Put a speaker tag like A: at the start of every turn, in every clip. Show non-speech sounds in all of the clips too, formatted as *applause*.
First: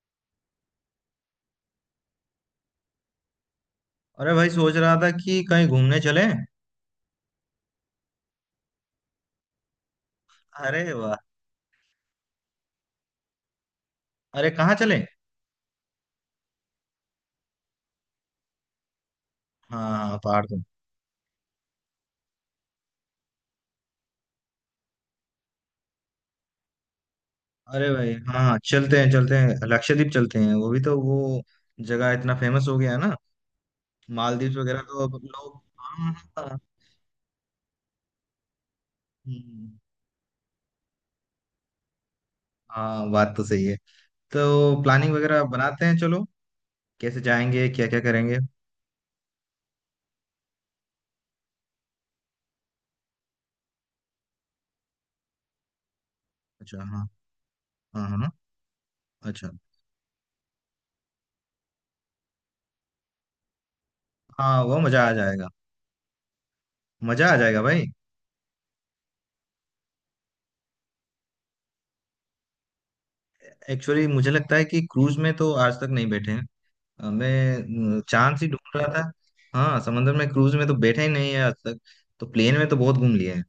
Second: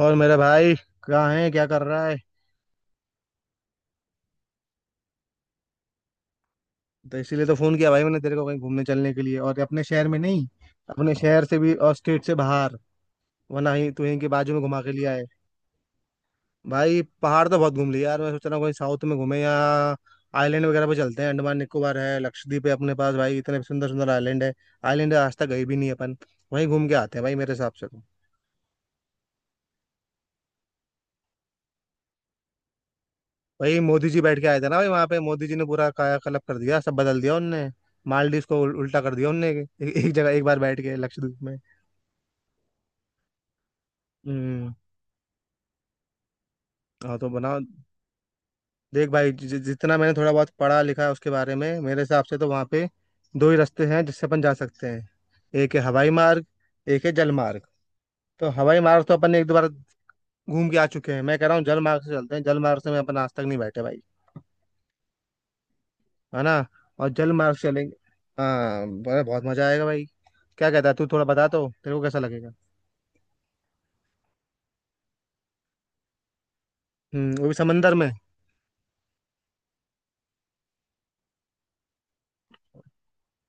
A: और मेरा भाई कहाँ है, क्या कर रहा है।
B: अरे भाई सोच रहा था कि कहीं घूमने चले।
A: तो इसीलिए तो फोन किया भाई मैंने तेरे को, कहीं घूमने चलने के लिए, और अपने शहर में नहीं,
B: अरे
A: अपने
B: वाह।
A: शहर से भी और स्टेट से बाहर। वरना ही तू यहीं के
B: अरे
A: बाजू में
B: कहाँ
A: घुमा के
B: चले?
A: लिया है। भाई पहाड़ तो बहुत घूम लिए यार, मैं सोच रहा हूँ कहीं साउथ में घूमे, या
B: हाँ हाँ, पहाड़ तो।
A: आइलैंड वगैरह पे चलते हैं। अंडमान निकोबार है, लक्षद्वीप है अपने पास, भाई इतने सुंदर सुंदर आइलैंड है। आइलैंड आज तक गए भी नहीं अपन। वहीं घूम के आते हैं भाई मेरे हिसाब से
B: अरे
A: तो।
B: भाई हाँ हाँ, चलते हैं चलते हैं, लक्षद्वीप चलते हैं। वो भी तो वो जगह इतना फेमस हो गया है ना।
A: वही मोदी जी बैठ के
B: मालदीव्स
A: आए थे ना
B: वगैरह
A: भाई
B: तो
A: वहां पे,
B: अब
A: मोदी जी
B: लोग।
A: ने पूरा
B: हाँ
A: कायाकल्प
B: हाँ
A: कर
B: हाँ।
A: दिया, सब बदल दिया उनने। मालदीव को उल्टा कर दिया उनने, एक,
B: हम्म।
A: एक जगह एक बार बैठ के लक्षद्वीप में।
B: हाँ, बात तो सही है।
A: हम्म।
B: तो प्लानिंग वगैरह बनाते हैं चलो।
A: हाँ
B: कैसे
A: तो बनाओ।
B: जाएंगे? क्या क्या करेंगे?
A: देख भाई, जि, जि- जितना मैंने थोड़ा बहुत पढ़ा लिखा है उसके बारे में, मेरे हिसाब से तो वहां पे दो ही रास्ते हैं जिससे अपन जा सकते हैं। एक है हवाई मार्ग,
B: अच्छा,
A: एक
B: हाँ।
A: है जल मार्ग।
B: हाँ हाँ।
A: तो हवाई मार्ग तो अपन ने एक
B: अच्छा।
A: दो बार घूम के आ चुके हैं, मैं कह रहा हूँ जल मार्ग से चलते हैं। जल मार्ग से मैं अपन आज तक नहीं बैठे भाई,
B: हाँ, वो मजा आ जाएगा।
A: है ना। और
B: मजा
A: जल
B: आ
A: मार्ग
B: जाएगा
A: से
B: भाई।
A: चलेंगे। हाँ, बहुत मजा आएगा भाई। क्या कहता है तू, थोड़ा बता तो, तेरे को कैसा लगेगा।
B: एक्चुअली मुझे लगता है कि क्रूज में तो आज तक नहीं बैठे हैं।
A: हम्म, वो भी समंदर
B: मैं
A: में।
B: चांद ही ढूंढ रहा था। हाँ, समंदर में क्रूज में तो बैठा ही नहीं है आज तक। तो प्लेन में तो बहुत घूम लिए हैं।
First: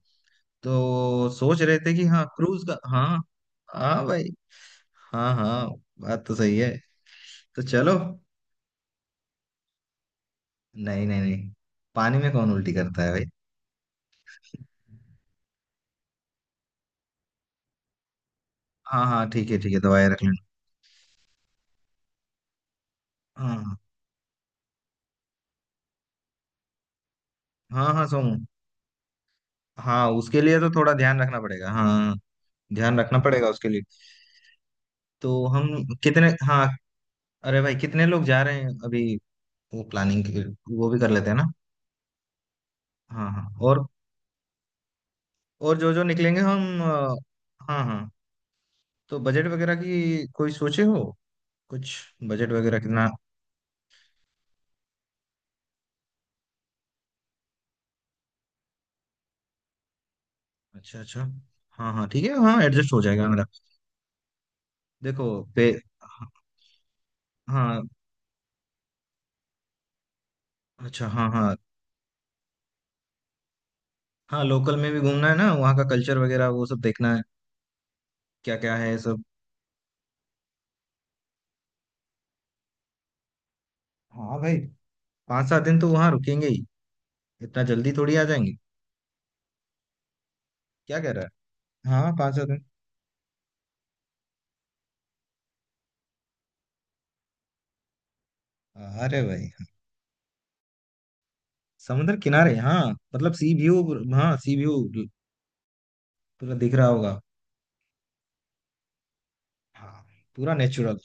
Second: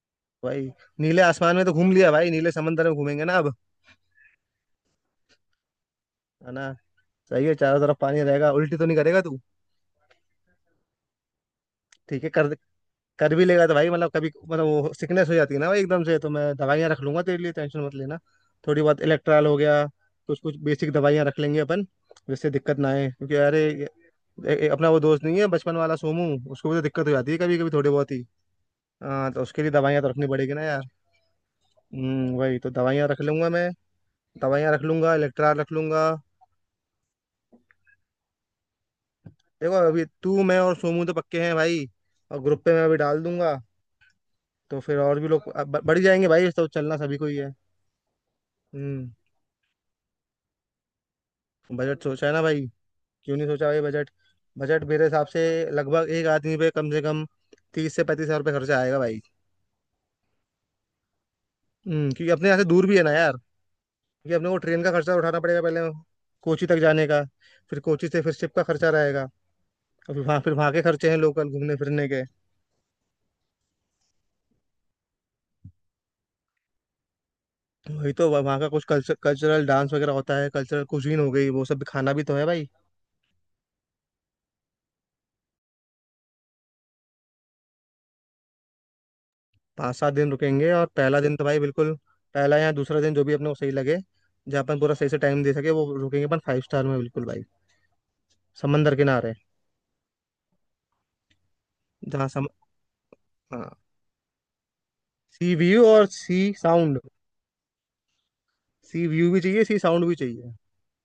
A: भाई नीले
B: तो
A: आसमान
B: सोच
A: में तो
B: रहे
A: घूम
B: थे कि
A: लिया
B: हाँ,
A: भाई, नीले
B: क्रूज का।
A: समंदर में
B: हाँ।
A: घूमेंगे ना अब,
B: हाँ भाई। हाँ हाँ। बात तो
A: है
B: सही
A: ना।
B: है।
A: सही है,
B: तो
A: चारों तरफ
B: चलो।
A: पानी रहेगा, उल्टी तो नहीं करेगा तू।
B: नहीं नहीं नहीं। पानी
A: ठीक है
B: में कौन
A: कर।
B: उल्टी करता है भाई?
A: कर भी लेगा तो भाई, मतलब कभी मतलब वो सिकनेस हो जाती है ना भाई एकदम से, तो मैं दवाइयाँ रख लूंगा तेरे लिए, टेंशन मत लेना। थोड़ी बहुत
B: हाँ हाँ,
A: इलेक्ट्रॉल
B: ठीक
A: हो
B: है ठीक है,
A: गया,
B: दवाई रख
A: कुछ
B: लेना।
A: कुछ बेसिक दवाइयाँ रख लेंगे अपन, जिससे दिक्कत ना आए। क्योंकि
B: हाँ
A: अरे
B: हाँ।
A: अपना वो दोस्त नहीं है बचपन वाला सोमू, उसको भी तो दिक्कत हो जाती है कभी कभी थोड़ी
B: हाँ हाँ,
A: बहुत ही।
B: सोमू।
A: हाँ तो उसके लिए दवाइयाँ तो
B: हाँ,
A: रखनी
B: उसके
A: पड़ेगी
B: लिए
A: ना
B: तो
A: यार।
B: थोड़ा ध्यान रखना पड़ेगा। हाँ हाँ।
A: हम्म, वही तो
B: ध्यान
A: दवाइयाँ
B: रखना
A: रख लूंगा
B: पड़ेगा
A: मैं।
B: उसके लिए।
A: दवाइयाँ रख लूंगा,
B: तो
A: इलेक्ट्रा
B: हम।
A: रख लूंगा।
B: कितने। हाँ। अरे भाई कितने लोग जा रहे हैं अभी?
A: देखो
B: वो
A: अभी
B: प्लानिंग।
A: तू, मैं और
B: वो भी
A: सोमू
B: कर
A: तो
B: लेते हैं
A: पक्के
B: ना।
A: हैं भाई। और ग्रुप पे मैं अभी डाल
B: हाँ हाँ
A: दूंगा,
B: हाँ। और।
A: तो फिर और भी लोग अब
B: और
A: ब-
B: जो
A: बढ़
B: जो
A: जाएंगे
B: निकलेंगे
A: भाई, तो
B: हम
A: चलना सभी को ही है।
B: हाँ हाँ।
A: हम्म।
B: तो बजट वगैरह की कोई सोचे हो? कुछ?
A: बजट सोचा है ना
B: बजट
A: भाई,
B: वगैरह कितना?
A: क्यों नहीं सोचा भाई बजट। बजट मेरे हिसाब से लगभग एक आदमी पे कम से कम 30 से 35 हज़ार रुपये खर्चा आएगा भाई।
B: अच्छा अच्छा। हाँ हाँ,
A: हम्म,
B: ठीक
A: क्योंकि
B: है,
A: अपने यहाँ
B: हाँ,
A: से दूर
B: एडजस्ट
A: भी
B: हो
A: है ना
B: जाएगा
A: यार।
B: मेरा।
A: क्योंकि अपने को ट्रेन का खर्चा
B: देखो।
A: उठाना पड़ेगा
B: पे।
A: पहले, कोची तक जाने का। फिर
B: हाँ।
A: कोची से फिर शिप का खर्चा रहेगा। और फिर वहाँ, फिर वहाँ के
B: अच्छा
A: खर्चे हैं
B: हाँ।
A: लोकल
B: हाँ
A: घूमने फिरने के।
B: हाँ, लोकल में भी घूमना है ना, वहाँ का कल्चर वगैरह वो सब देखना है।
A: तो वही तो, वह-
B: क्या
A: वहाँ का
B: क्या
A: कुछ
B: है
A: कल्चर,
B: सब?
A: कल्चरल डांस वगैरह होता है, कल्चरल कुजीन हो गई, वो सब भी, खाना भी तो है भाई।
B: हाँ भाई। पाँच सात दिन तो वहाँ रुकेंगे ही। इतना जल्दी थोड़ी आ जाएंगे।
A: 5-7 दिन रुकेंगे। और
B: क्या कह
A: पहला
B: रहा
A: दिन तो भाई बिल्कुल,
B: है? हाँ, पाँच सात
A: पहला
B: दिन।
A: या दूसरा दिन जो भी अपने को सही लगे, जहाँ अपन पूरा सही से टाइम दे सके वो रुकेंगे अपन फाइव स्टार में, बिल्कुल भाई, समंदर
B: अरे
A: किनारे
B: भाई। समुद्र
A: जहाँ सम।
B: किनारे, हाँ। मतलब सी व्यू।
A: हाँ।
B: हाँ, सी व्यू।
A: सी व्यू और सी
B: पूरा दिख रहा
A: साउंड,
B: होगा।
A: सी व्यू भी चाहिए, सी
B: हाँ।
A: साउंड भी चाहिए।
B: पूरा नेचुरल।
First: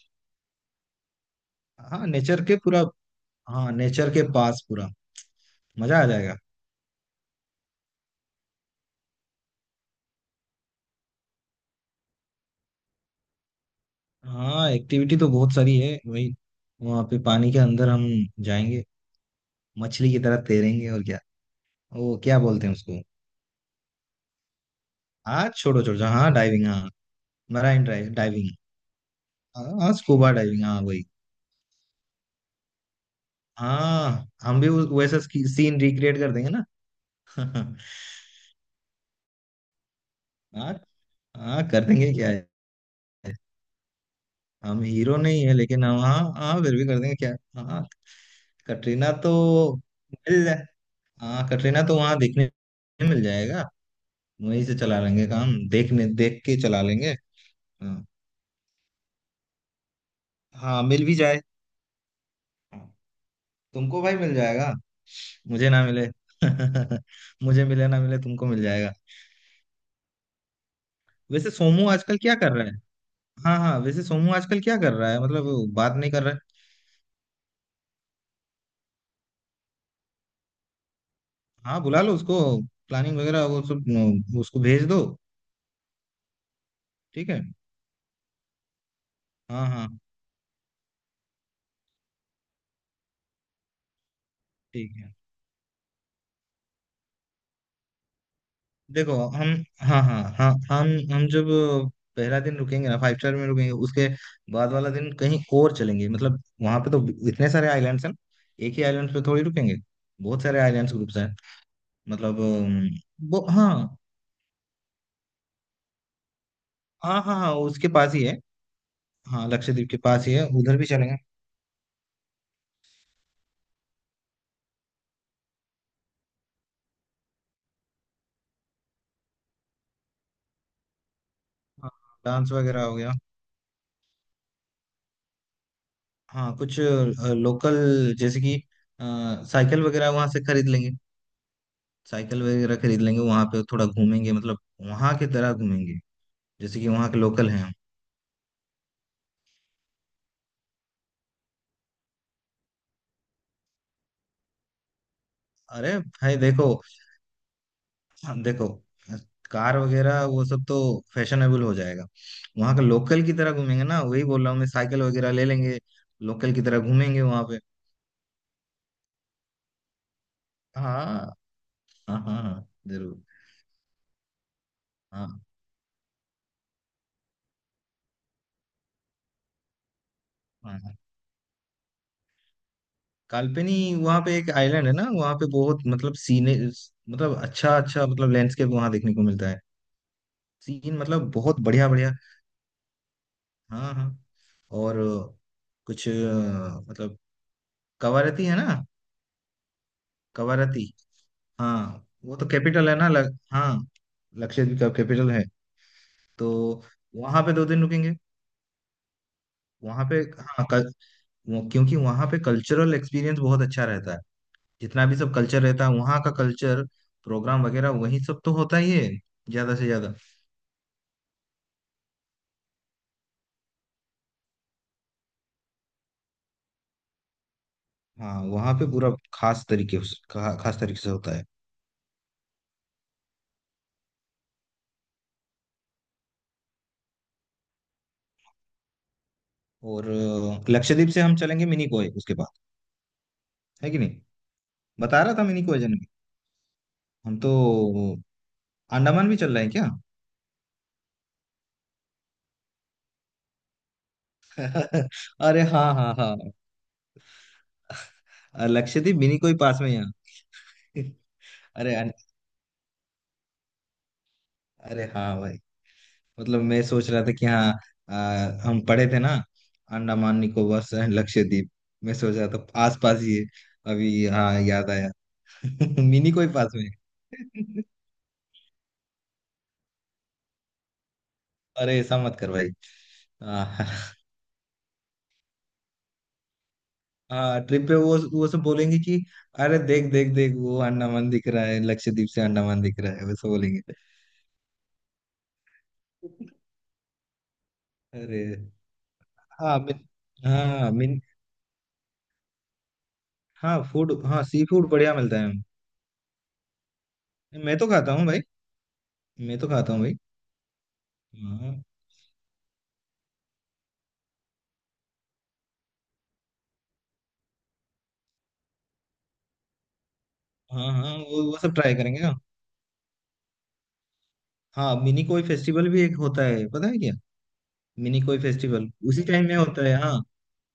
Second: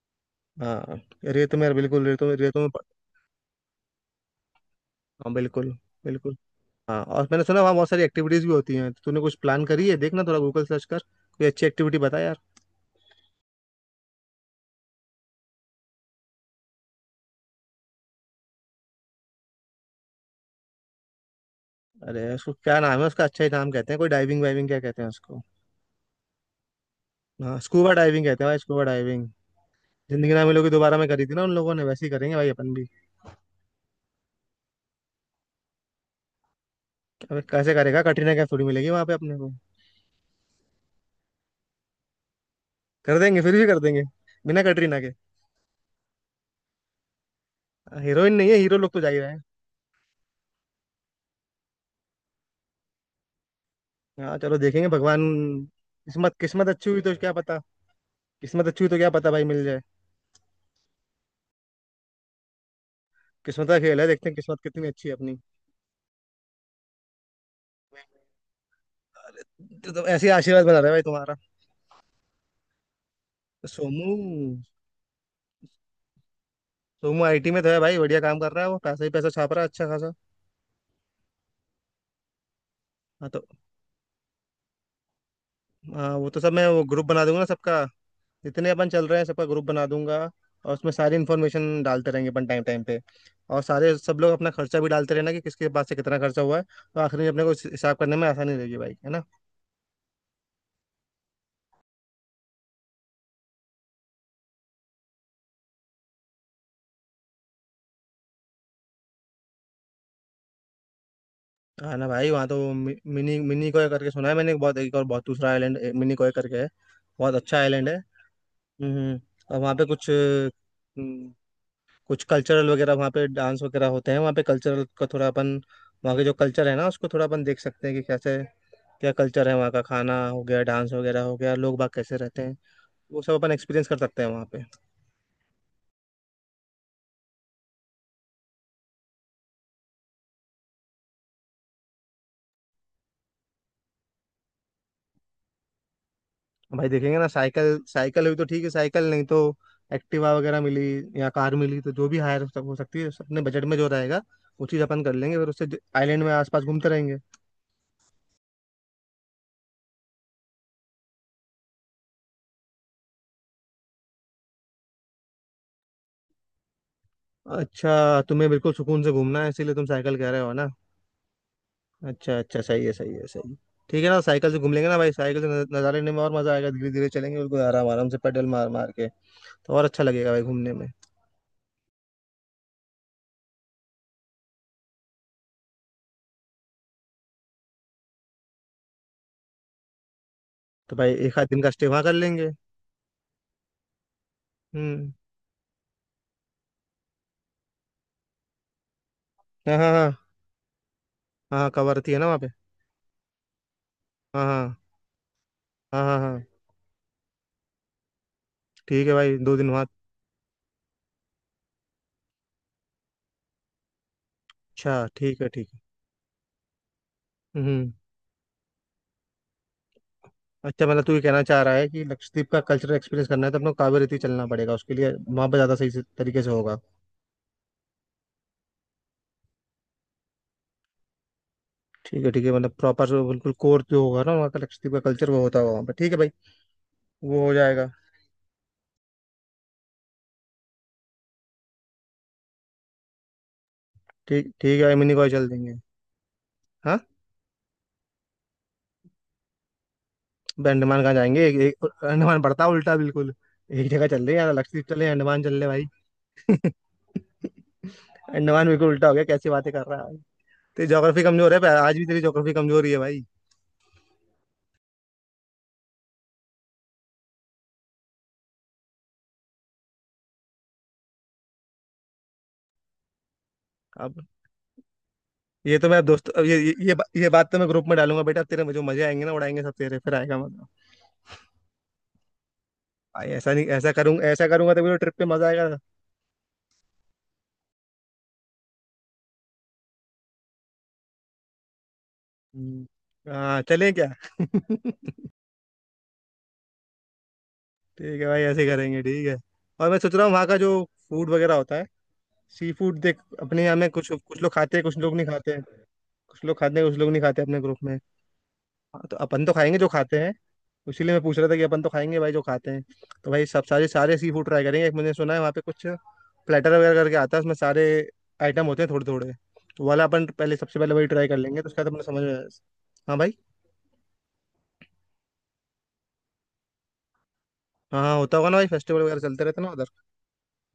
A: हाँ, रेत में बिल्कुल,
B: हाँ,
A: रेतों में,
B: नेचर के
A: रेतों में
B: पूरा।
A: प।
B: हाँ, नेचर के पास पूरा।
A: हाँ बिल्कुल।
B: मजा आ जाएगा।
A: बिल्कुल। हाँ, और मैंने सुना वहाँ बहुत सारी एक्टिविटीज भी होती हैं, तूने कुछ प्लान करी है, देखना थोड़ा गूगल सर्च कर, कोई अच्छी एक्टिविटी बता यार।
B: हाँ, एक्टिविटी तो बहुत सारी है वही। वहाँ पे पानी के अंदर हम। जाएंगे। मछली की तरह तैरेंगे, और क्या। वो
A: अरे
B: क्या
A: उसको
B: बोलते हैं
A: क्या नाम
B: उसको?
A: है उसका, अच्छा ही नाम कहते हैं, कोई डाइविंग वाइविंग क्या कहते हैं उसको।
B: हाँ, छोड़ो छोड़ो। हाँ, डाइविंग, हाँ।
A: हाँ
B: मराइन
A: स्कूबा
B: ड्राइव
A: डाइविंग कहते हैं
B: डाइविंग।
A: भाई, स्कूबा डाइविंग।
B: हाँ हाँ, स्कूबा
A: जिंदगी ना
B: डाइविंग,
A: मिलोगी
B: हाँ
A: दोबारा
B: वही।
A: में करी थी ना उन लोगों ने, वैसे ही करेंगे भाई अपन भी।
B: हाँ, हम भी वैसा सीन रिक्रिएट कर देंगे ना।
A: अबे कैसे
B: *laughs*
A: करेगा, कटरीना कैफ थोड़ी मिलेगी वहां पे अपने को।
B: हाँ। हाँ, कर देंगे क्या है।
A: कर देंगे, फिर भी कर देंगे, बिना
B: हम
A: कटरीना के।
B: हीरो नहीं है लेकिन हम, हाँ हाँ, फिर भी कर देंगे क्या। हाँ।
A: हीरोइन नहीं है, हीरो लोग तो जा
B: कटरीना
A: ही
B: तो।
A: रहे हैं।
B: मिल जाए। हाँ, कटरीना तो वहां देखने। मिल जाएगा।
A: हाँ चलो
B: वहीं से
A: देखेंगे,
B: चला
A: भगवान।
B: लेंगे काम, देखने
A: किस्मत,
B: देख के
A: किस्मत
B: चला
A: अच्छी हुई
B: लेंगे।
A: तो क्या पता।
B: हाँ।
A: किस्मत अच्छी हुई तो क्या पता भाई, मिल जाए।
B: हाँ, मिल भी जाए। हाँ।
A: किस्मत का खेल
B: तुमको
A: है,
B: भाई
A: देखते
B: मिल
A: हैं किस्मत
B: जाएगा।
A: कितनी अच्छी है अपनी।
B: मुझे ना मिले *laughs* मुझे मिले ना मिले, तुमको मिल जाएगा।
A: तो ऐसे ही आशीर्वाद बना रहा है भाई तुम्हारा।
B: वैसे सोमू आजकल क्या कर रहा है? हाँ
A: तो
B: हाँ, वैसे
A: सोमू,
B: सोमू आजकल क्या कर रहा है? मतलब वो बात नहीं कर रहा है।
A: सोमू आईटी में तो है भाई, बढ़िया काम कर रहा है, वो पैसा ही पैसा छाप रहा है अच्छा खासा।
B: हाँ, बुला लो उसको। प्लानिंग
A: हाँ
B: वगैरह
A: तो,
B: वो सब न, उसको भेज दो।
A: हाँ वो तो सब मैं, वो ग्रुप बना
B: ठीक
A: दूंगा
B: है।
A: ना सबका, जितने अपन चल रहे हैं सबका ग्रुप
B: हाँ
A: बना
B: हाँ।
A: दूंगा। और उसमें सारी इन्फॉर्मेशन डालते रहेंगे अपन टाइम टाइम पे। और सारे सब लोग अपना खर्चा भी
B: ठीक
A: डालते
B: है।
A: रहना, कि किसके पास से कितना खर्चा हुआ है। तो आखिर में अपने को हिसाब करने में आसानी रहेगी भाई, है
B: देखो
A: ना।
B: हम। हाँ हाँ हाँ, हम जब पहला दिन रुकेंगे ना, फाइव स्टार में रुकेंगे, उसके बाद वाला दिन कहीं और चलेंगे। मतलब वहां पे तो इतने सारे आइलैंड्स हैं, एक ही आइलैंड पे थोड़ी रुकेंगे। बहुत सारे आइलैंड्स ग्रुप्स हैं।
A: हाँ ना भाई,
B: मतलब
A: वहाँ तो मि- मिनी
B: वो,
A: मिनी कोय
B: हाँ।
A: करके सुना है मैंने, एक बहुत, एक और बहुत दूसरा आइलैंड मिनी कोय करके है,
B: हाँ
A: बहुत
B: हाँ हाँ,
A: अच्छा
B: उसके
A: आइलैंड है।
B: पास ही है।
A: हम्म।
B: हाँ,
A: और वहाँ पे
B: लक्षद्वीप के
A: कुछ,
B: पास ही है, उधर भी चलेंगे।
A: कुछ कल्चरल वगैरह वहाँ पे, डांस वगैरह होते हैं वहाँ पे, कल्चरल का थोड़ा अपन, वहाँ के जो कल्चर है ना उसको थोड़ा अपन देख सकते हैं कि कैसे क्या कल्चर है वहाँ का। खाना हो गया, डांस वगैरह हो गया, लोग बाग
B: हाँ,
A: कैसे रहते
B: डांस
A: हैं,
B: वगैरह हो गया।
A: वो सब अपन एक्सपीरियंस कर सकते हैं वहाँ पे।
B: हाँ, कुछ लोकल जैसे कि साइकिल वगैरह वहां से खरीद लेंगे। साइकिल वगैरह खरीद लेंगे, वहां पे थोड़ा घूमेंगे, मतलब वहां की तरह घूमेंगे, जैसे कि
A: भाई
B: वहाँ के
A: देखेंगे ना,
B: लोकल हैं।
A: साइकिल, साइकिल हुई तो ठीक है, साइकिल नहीं तो एक्टिवा वगैरह मिली, या कार मिली तो, जो भी हायर हो सकती है अपने बजट में जो रहेगा वो चीज़ अपन कर लेंगे, फिर उससे
B: अरे
A: आइलैंड में
B: भाई
A: आसपास
B: देखो।
A: घूमते रहेंगे।
B: देखो, कार वगैरह वो सब तो फैशनेबल हो जाएगा। वहाँ का लोकल की तरह घूमेंगे ना, वही बोल रहा हूँ मैं, साइकिल वगैरह ले लेंगे। लोकल की तरह घूमेंगे वहाँ पे।
A: अच्छा, तुम्हें बिल्कुल सुकून से घूमना है इसीलिए तुम साइकिल कह रहे हो ना।
B: हाँ हाँ
A: अच्छा
B: हाँ।
A: अच्छा,
B: हाँ,
A: सही है, सही
B: जरूर।
A: है, सही है। ठीक है ना, साइकिल से घूम लेंगे ना भाई,
B: हाँ
A: साइकिल से नज़ारे लेने में और मज़ा आएगा, धीरे धीरे चलेंगे बिल्कुल आराम आराम से, पेडल मार मार के तो और अच्छा लगेगा भाई घूमने
B: हाँ
A: में।
B: हाँ। काल्पनी। वहाँ पे एक आइलैंड है ना, वहाँ पे बहुत मतलब सीने। मतलब, अच्छा अच्छा, मतलब लैंडस्केप वहाँ देखने को मिलता है।
A: तो
B: सीन
A: भाई
B: मतलब
A: एक आध
B: बहुत
A: दिन का स्टे
B: बढ़िया
A: वहाँ कर
B: बढ़िया।
A: लेंगे।
B: हाँ हाँ। और
A: हम्म।
B: कुछ मतलब, कवारती है ना।
A: हाँ हाँ हाँ।
B: कवारती।
A: हाँ
B: हाँ,
A: कवारती है ना
B: वो
A: वहाँ
B: तो
A: पे।
B: कैपिटल है ना? हाँ।
A: हाँ
B: लक्षद्वीप
A: हाँ
B: का कैपिटल है।
A: हाँ। हाँ हाँ।
B: तो वहां पे 2 दिन रुकेंगे।
A: ठीक है भाई, 2 दिन वहाँ।
B: वहां पे। हाँ, वो, क्योंकि वहां पे कल्चरल एक्सपीरियंस बहुत अच्छा रहता है।
A: अच्छा
B: जितना भी सब
A: ठीक है,
B: कल्चर
A: ठीक है।
B: रहता है वहाँ का कल्चर, प्रोग्राम वगैरह
A: हम्म।
B: वही सब तो होता ही है ज्यादा से ज्यादा।
A: अच्छा, मतलब तू ये कहना चाह रहा है कि लक्षद्वीप का कल्चरल एक्सपीरियंस करना है तो अपने को कावेरी चलना पड़ेगा, उसके लिए वहाँ पर ज़्यादा सही से तरीके से होगा।
B: हाँ, वहाँ पे पूरा खास तरीके खास तरीके से होता है।
A: ठीक है ठीक है, मतलब प्रॉपर बिल्कुल कोर जो होगा ना वहाँ का, लक्षद्वीप का कल्चर वो होता होगा वहाँ पे, ठीक है भाई, वो हो जाएगा।
B: और लक्षद्वीप से हम चलेंगे मिनीकोय उसके बाद, है कि नहीं?
A: ठीक, ठीक है भाई, मिनी
B: बता
A: कॉय
B: रहा था
A: चल देंगे।
B: मिनीकोय जाने की।
A: हाँ।
B: हम तो अंडमान भी चल रहे हैं क्या?
A: भाई अंडमान कहाँ जाएंगे, एक, अंडमान पड़ता है उल्टा बिल्कुल। एक जगह चल रहे हैं यार, लक्षद्वीप चले,
B: *laughs*
A: अंडमान चल
B: अरे
A: रहे भाई।
B: हाँ हाँ हाँ।
A: अंडमान बिल्कुल उल्टा हो
B: लक्षद्वीप
A: गया,
B: मिनी
A: कैसी
B: कोई
A: बातें
B: पास
A: कर
B: में ही
A: रहा है भाई। तेरी
B: है।
A: ज्योग्राफी कमजोर है, पर
B: *laughs* अरे
A: आज भी तेरी ज्योग्राफी कमजोर ही है भाई।
B: अरे हाँ भाई, मतलब मैं सोच रहा था कि हाँ, अ, हम पढ़े थे ना, अंडमान निकोबार से लक्षद्वीप। मैं सोच रहा था आस पास ही है।
A: अब
B: अभी हाँ, याद आया।
A: ये तो
B: *laughs*
A: मैं दोस्त,
B: मिनी
A: अब
B: कोई
A: ये ये
B: पास में
A: ये बा- ये बात तो मैं
B: है।
A: ग्रुप
B: *laughs*
A: में डालूंगा बेटा, तेरे में जो मजे आएंगे ना, उड़ाएंगे सब तेरे, फिर आएगा मजा।
B: अरे ऐसा मत कर भाई।
A: भाई ऐसा नहीं,
B: हाँ।
A: ऐसा
B: *laughs*
A: करूंगा, ऐसा करूंगा तभी तो ट्रिप पे मजा आएगा।
B: हाँ, ट्रिप पे वो सब बोलेंगे कि अरे देख देख देख, वो अंडमान दिख रहा है, लक्षद्वीप से अंडमान
A: हम्म,
B: दिख रहा है, वैसे
A: हाँ
B: बोलेंगे।
A: चलें क्या। *laughs*
B: *laughs*
A: ठीक है भाई ऐसे ही
B: अरे
A: करेंगे, ठीक है।
B: हाँ,
A: और मैं
B: मिन
A: सोच रहा हूँ वहाँ का जो
B: हाँ, मिन
A: फूड वगैरह होता है, सी फूड, देख अपने यहाँ
B: हाँ,
A: में कुछ
B: फूड।
A: कुछ
B: हाँ,
A: लोग
B: सी
A: खाते हैं,
B: फूड
A: कुछ
B: बढ़िया
A: लोग नहीं
B: मिलता
A: खाते
B: है।
A: हैं। कुछ लोग खाते हैं, कुछ लोग नहीं खाते अपने ग्रुप
B: मैं तो
A: में।
B: खाता हूँ भाई।
A: हाँ, तो अपन तो
B: मैं तो
A: खाएंगे जो
B: खाता हूँ भाई।
A: खाते हैं, इसीलिए मैं पूछ रहा था कि
B: हाँ
A: अपन तो खाएंगे भाई जो खाते हैं। तो भाई सब, सारे सारे सी फूड ट्राई करेंगे। एक मैंने सुना है वहाँ पे कुछ प्लेटर वगैरह करके आता है, उसमें सारे आइटम होते हैं थोड़े थोड़े, तो वाला अपन पहले, सबसे
B: हाँ
A: पहले वही
B: हाँ,
A: ट्राई कर
B: वो
A: लेंगे, तो
B: सब
A: उसका तो
B: ट्राई
A: अपने
B: करेंगे
A: समझ में
B: ना।
A: आया। हाँ भाई।
B: हाँ, मिनी कोई फेस्टिवल भी एक होता है, पता है क्या?
A: हाँ हाँ
B: मिनी
A: होता
B: कोई
A: होगा ना भाई,
B: फेस्टिवल
A: फेस्टिवल वगैरह
B: उसी
A: चलते
B: टाइम में
A: रहते ना
B: होता
A: उधर।
B: है, हाँ।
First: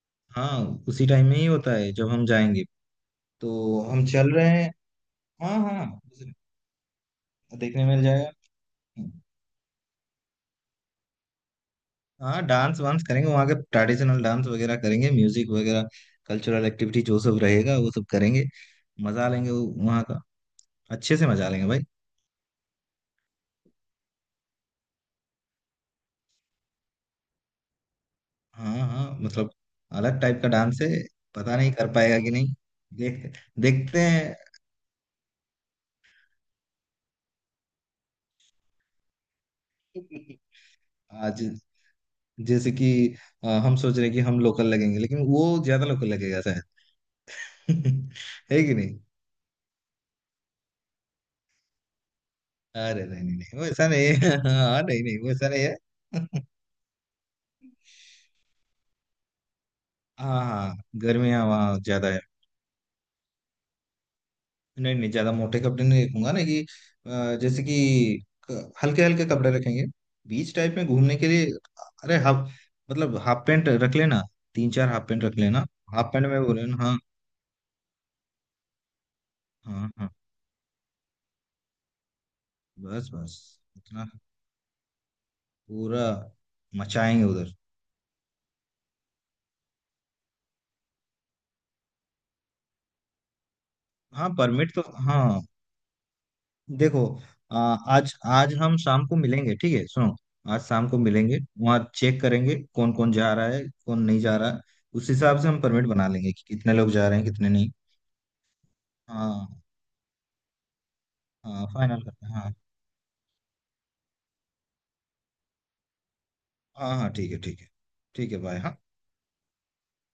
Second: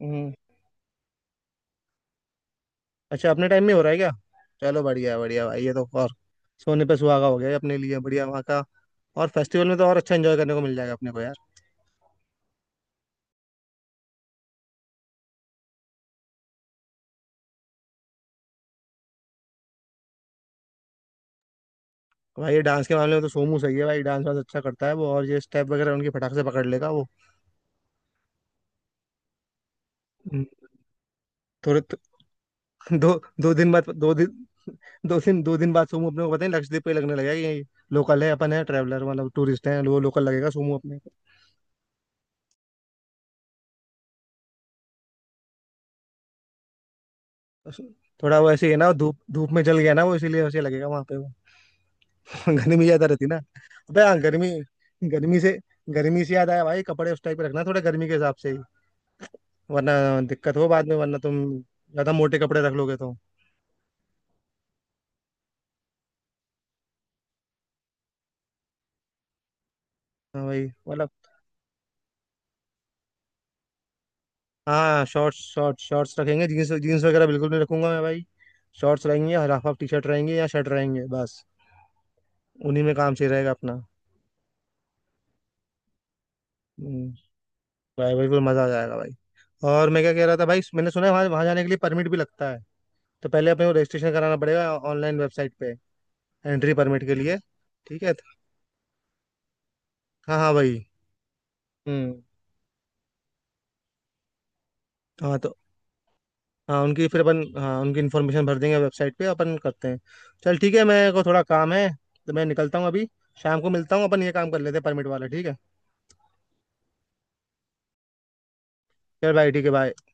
A: हम्म।
B: हाँ। उसी टाइम में ही होता है जब हम जाएंगे।
A: अच्छा, अपने टाइम में हो
B: तो
A: रहा है
B: हम
A: क्या।
B: चल रहे हैं।
A: चलो बढ़िया बढ़िया
B: हाँ
A: भाई, ये तो
B: हाँ।
A: और सोने पे सुहागा हो गया, ये अपने
B: देखने
A: लिए
B: मिल
A: बढ़िया,
B: जाएगा।
A: वहाँ का। और फेस्टिवल में तो और अच्छा एंजॉय करने को मिल जाएगा अपने को यार।
B: हाँ, डांस वांस करेंगे, वहाँ के ट्रेडिशनल डांस वगैरह करेंगे, म्यूजिक वगैरह। कल्चरल एक्टिविटी जो सब रहेगा वो सब करेंगे। मजा लेंगे वहाँ का। अच्छे से मजा लेंगे भाई।
A: भाई ये डांस के मामले में तो सोमू सही है भाई, डांस वांस अच्छा करता है वो, और ये स्टेप वगैरह उनकी फटाक से पकड़ लेगा वो।
B: हाँ हाँ, मतलब अलग टाइप का
A: हम्म,
B: डांस है। पता नहीं
A: थोड़े
B: कर
A: तो,
B: पाएगा कि नहीं।
A: दो,
B: देख।
A: दो दिन बाद,
B: देखते
A: दो दिन,
B: हैं।
A: दो दिन, दो दिन बाद सोमू अपने को पता नहीं लक्षद्वीप पे लगने लगेगा कि ये लोकल है, अपन है ट्रैवलर मतलब टूरिस्ट है, वो लोकल लगेगा सोमू अपने को।
B: आज। जैसे कि हम सोच रहे हैं कि हम लोकल लगेंगे, लेकिन वो ज्यादा लोकल लगेगा शायद। *laughs*
A: थोड़ा वो
B: है
A: ऐसे ही
B: कि
A: है ना, वो
B: नहीं?
A: धूप धूप में जल गया ना वो, इसीलिए वैसे लगेगा वहां पे वो। *laughs* गर्मी
B: अरे
A: ज्यादा
B: नहीं
A: रहती
B: नहीं
A: ना।
B: नहीं, वैसा
A: अबे
B: नहीं
A: हाँ,
B: है। *laughs*
A: गर्मी,
B: हाँ, नहीं नहीं,
A: गर्मी
B: वैसा
A: से,
B: नहीं
A: गर्मी से
B: है। *laughs*
A: याद आया भाई, कपड़े उस टाइप के रखना थोड़ा, गर्मी के हिसाब से ही, वरना
B: हाँ
A: दिक्कत हो
B: हाँ,
A: बाद में, वरना तुम
B: गर्मियाँ वहाँ ज्यादा
A: ज्यादा
B: है।
A: मोटे कपड़े रख लोगे तो।
B: नहीं नहीं, ज्यादा मोटे कपड़े नहीं रखूंगा ना कि जैसे कि हल्के हल्के कपड़े रखेंगे,
A: हाँ
B: बीच
A: भाई
B: टाइप में
A: मतलब,
B: घूमने के लिए। अरे हाफ, मतलब हाफ पैंट रख लेना। तीन चार
A: हाँ
B: हाफ पैंट रख
A: शॉर्ट्स,
B: लेना।
A: शॉर्ट्स
B: हाफ
A: शॉर्ट्स
B: पैंट में
A: रखेंगे,
B: बोले
A: जीन्स
B: ना, हाँ।
A: जीन्स वगैरह बिल्कुल नहीं रखूंगा मैं भाई। शॉर्ट्स रहेंगे, या हाफ हाफ टी
B: हाँ
A: शर्ट
B: हाँ।
A: रहेंगे, या शर्ट रहेंगे बस, उन्हीं में
B: बस
A: काम सही
B: बस।
A: रहेगा अपना।
B: इतना पूरा
A: हम्म,
B: मचाएंगे उधर।
A: भाई भाई बिल्कुल मजा आ जाएगा भाई। और मैं क्या कह रहा था भाई, मैंने सुना है वहाँ, वहाँ जाने के लिए परमिट भी लगता है, तो पहले अपने को रजिस्ट्रेशन
B: हाँ,
A: कराना पड़ेगा
B: परमिट तो,
A: ऑनलाइन
B: हाँ।
A: वेबसाइट पे, एंट्री
B: देखो,
A: परमिट के लिए। ठीक है,
B: आज आज हम शाम को मिलेंगे, ठीक है, सुनो।
A: हाँ हाँ
B: आज
A: भाई।
B: शाम को मिलेंगे, वहाँ चेक
A: हम्म।
B: करेंगे कौन कौन जा रहा है, कौन नहीं जा रहा है। उस
A: हाँ
B: हिसाब से
A: तो,
B: हम परमिट बना लेंगे कि कितने
A: हाँ
B: लोग
A: उनकी
B: जा रहे
A: फिर
B: हैं,
A: अपन,
B: कितने नहीं।
A: हाँ उनकी इन्फॉर्मेशन भर देंगे वेबसाइट पे
B: हाँ
A: अपन, करते हैं। चल ठीक है, मेरे को थोड़ा
B: हाँ,
A: काम है
B: फाइनल करते
A: तो
B: हैं,
A: मैं
B: हाँ।
A: निकलता हूँ अभी। शाम को मिलता हूँ, अपन ये काम कर लेते हैं परमिट वाला, ठीक है।
B: हाँ हाँ, ठीक है ठीक है। ठीक है, बाय। हाँ।
A: चल भाई, ठीक है भाई।